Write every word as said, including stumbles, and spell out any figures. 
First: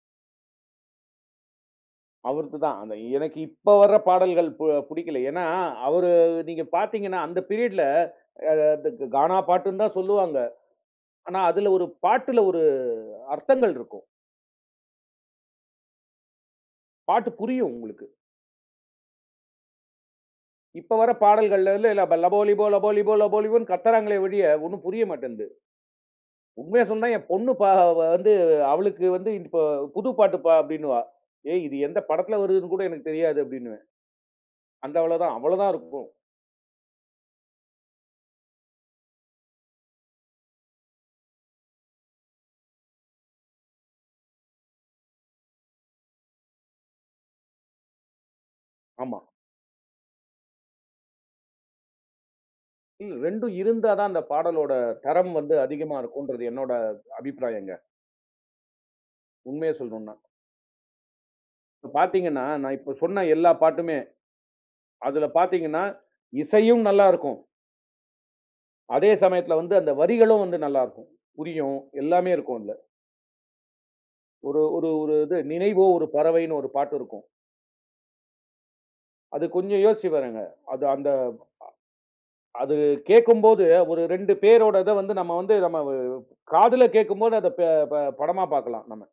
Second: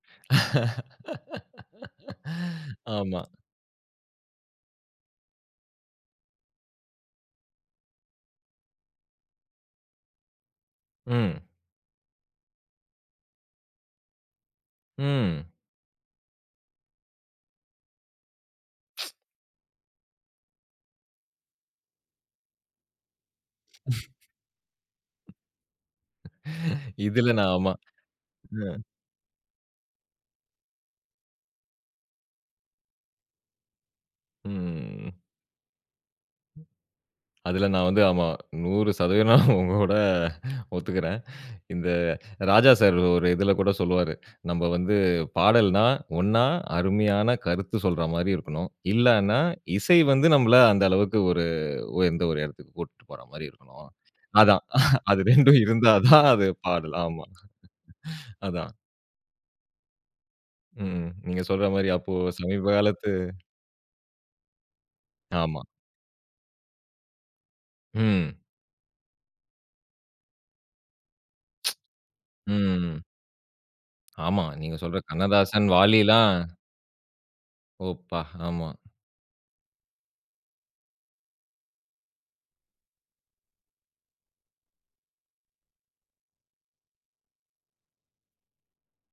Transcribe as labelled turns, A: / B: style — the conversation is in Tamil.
A: அவர்துதான்.
B: ஆமா.
A: எனக்கு இப்ப வர பாடல்கள் பு புடிக்கல. ஏன்னா அவரு நீங்க பாத்தீங்கன்னா, அந்த பீரியட்ல [unintelligible] கானா பாட்டுன்னு தான் சொல்லுவாங்க. ஆனா
B: ம்.
A: அதுல ஒரு பாட்டுல ஒரு அர்த்தங்கள் இருக்கும்.
B: ம்.
A: பாட்டு புரியும் உங்களுக்கு. இப்ப வர பாடல்கள்ல இல்ல லபோ லிபோ லபோ லிபோ லபோ லிபோன்னு கத்துறாங்களே ஒழிய ஒண்ணும் புரிய மாட்டேன்து. உண்மைய சொல்ணும்னா என்
B: இதில
A: பொண்ணு
B: நான்
A: ப
B: ஆமா.
A: வந்து
B: அ.
A: அவளுக்கு வந்து இப்ப புது பாட்டுப்பா அப்படின்னுவா. ஏய் இது எந்த படத்துல வருதுன்னு கூட எனக்கு தெரியாது, அப்படின்னுவேன். அந்த
B: ம்.
A: அவ்வளவுதான் அவ்வளவுதான் இருக்கும்.
B: அதில நான் வந்து ஆமா, நூறு சதவித நா உங்களோட ஒத்துக்கிறேன். இந்த ராஜா சார் ஒரு இதில கூட சொல்லுவாரு. நம்ம வந்து பாடல்ன்னா ஒண்ணா அருமையான கருத்து சொல்றா மாரி இருக்கணும்.
A: ஆமா.
B: இல்லான்னா இசை வந்து நம்மள அந்த அளவுக்கு ஒரு உயர்ந்த ஒரு இடத்துக்கு கூட்டிட்டு
A: ம்,
B: போற மாரி
A: ரெண்டும்
B: இருக்கணும்.
A: இருந்தா தான் அந்த
B: அதான்
A: பாடலோட
B: அது
A: தரம் வந்து
B: ரெண்டும் இருந்தா
A: அதிகமா
B: தான்
A: இருக்கும்ன்றது
B: அது
A: என்னோட
B: பாடல். ஆமா.
A: அபிப்பிராயங்க.
B: அதான்.
A: உண்மைய சொல்லணுன்னா.
B: ம், நீங்க சொல்ற மாரி
A: இப்ப
B: அப்போ
A: பாத்தீங்கன்னா,
B: சமீப
A: நான் இப்ப
B: காலத்து
A: சொன்ன எல்லா பாட்டுமே, அதுல
B: ஆமா.
A: பாத்தீங்கன்னா இசையும் நல்லா இருக்கும்.
B: ம்.
A: அதே சமயத்தில் வந்து அந்த வரிகளும் வந்து நல்லா இருக்கும். புரியும், எல்லாமே இருக்கும் அதுல.
B: ம். ஆமா,
A: ஒரு
B: நீங்க
A: ஒரு
B: சொல்ற
A: ஒரு இது
B: கண்ணதாசன்,
A: நினைவோ ஒரு
B: வாலிலாம்.
A: பறவைன்னு ஒரு பாட்டு இருக்கும்.
B: ஓ! ப்பா, ஆமா.
A: அது கொஞ்சம் யோசிச்சு பாருங்க. அது அந்த அது கேட்கும்போது ஒரு ரெண்டு பேரோட இத வந்து நம்ம வந்து நம்ம வ காதுல கேட்கும்போது அதை பே ப படமா பாக்கலாம் நம்ம.